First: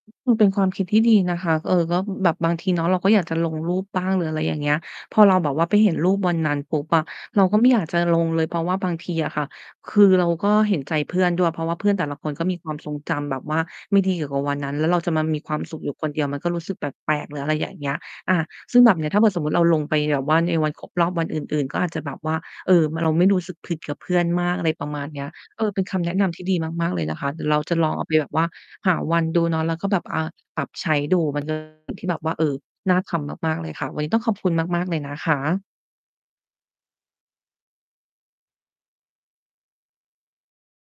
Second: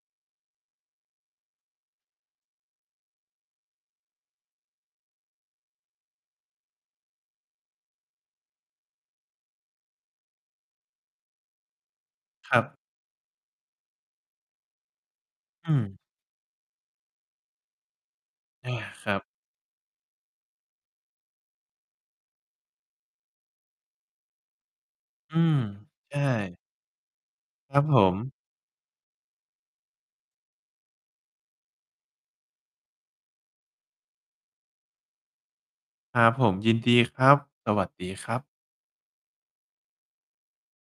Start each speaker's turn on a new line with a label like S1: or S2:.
S1: มันเป็นความคิดที่ดีนะคะ เออ ก็แบบบางทีเนาะเราก็อยากจะลงรูปบ้างหรืออะไรอย่างเงี้ย พอเราแบบว่าไปเห็นรูปวันนั้นปุ๊บอะ เราก็ไม่อยากจะลงเลย เพราะว่าบางทีอะค่ะ คือเราก็เห็นใจเพื่อนด้วย เพราะว่าเพื่อนแต่ละคนก็
S2: ค
S1: มี
S2: รั
S1: คว
S2: บ
S1: ามทรงจำแบบว่าไม่ดีเกี่ยวกับวันนั้น แล้วเราจะมามีความ
S2: อื
S1: สุข
S2: ม
S1: อยู่คนเดียว มันก็รู้สึกแปลก ๆ หรืออะไรอย่างเงี้ย อา
S2: อ
S1: ซ
S2: า
S1: ึ่งแบบนี
S2: ค
S1: ้
S2: ร
S1: ถ
S2: ั
S1: ้า
S2: บ
S1: เกิดสมมุติเราลงไปแบบว่าในวันครบรอบวันอื่น ๆ ก็อาจจะแบบว่า เออ เราไม่รู้สึกผิดกับเพื่อนมากอะไรประมาณเนี้ย
S2: อืม
S1: เออ เป็นคำแน
S2: ใช
S1: ะ
S2: ่
S1: นำที่ดีมาก ๆ เลยนะคะ เดี๋ยวเราจ
S2: ค
S1: ะ
S2: รับ
S1: ลอง
S2: ผ
S1: เอาไปแบ
S2: ม
S1: บว่าหาวันดูเนาะ แล้วก็แบบ อ่า ปรับใช้ดู มันก็ ที่แบบว่า เออ น่าทำมาก ๆ เลยค่ะ วันนี้ต้องขอบคุณมาก ๆ เลยนะคะ
S2: ครับผม ยินดีครับ สวัสดีครับ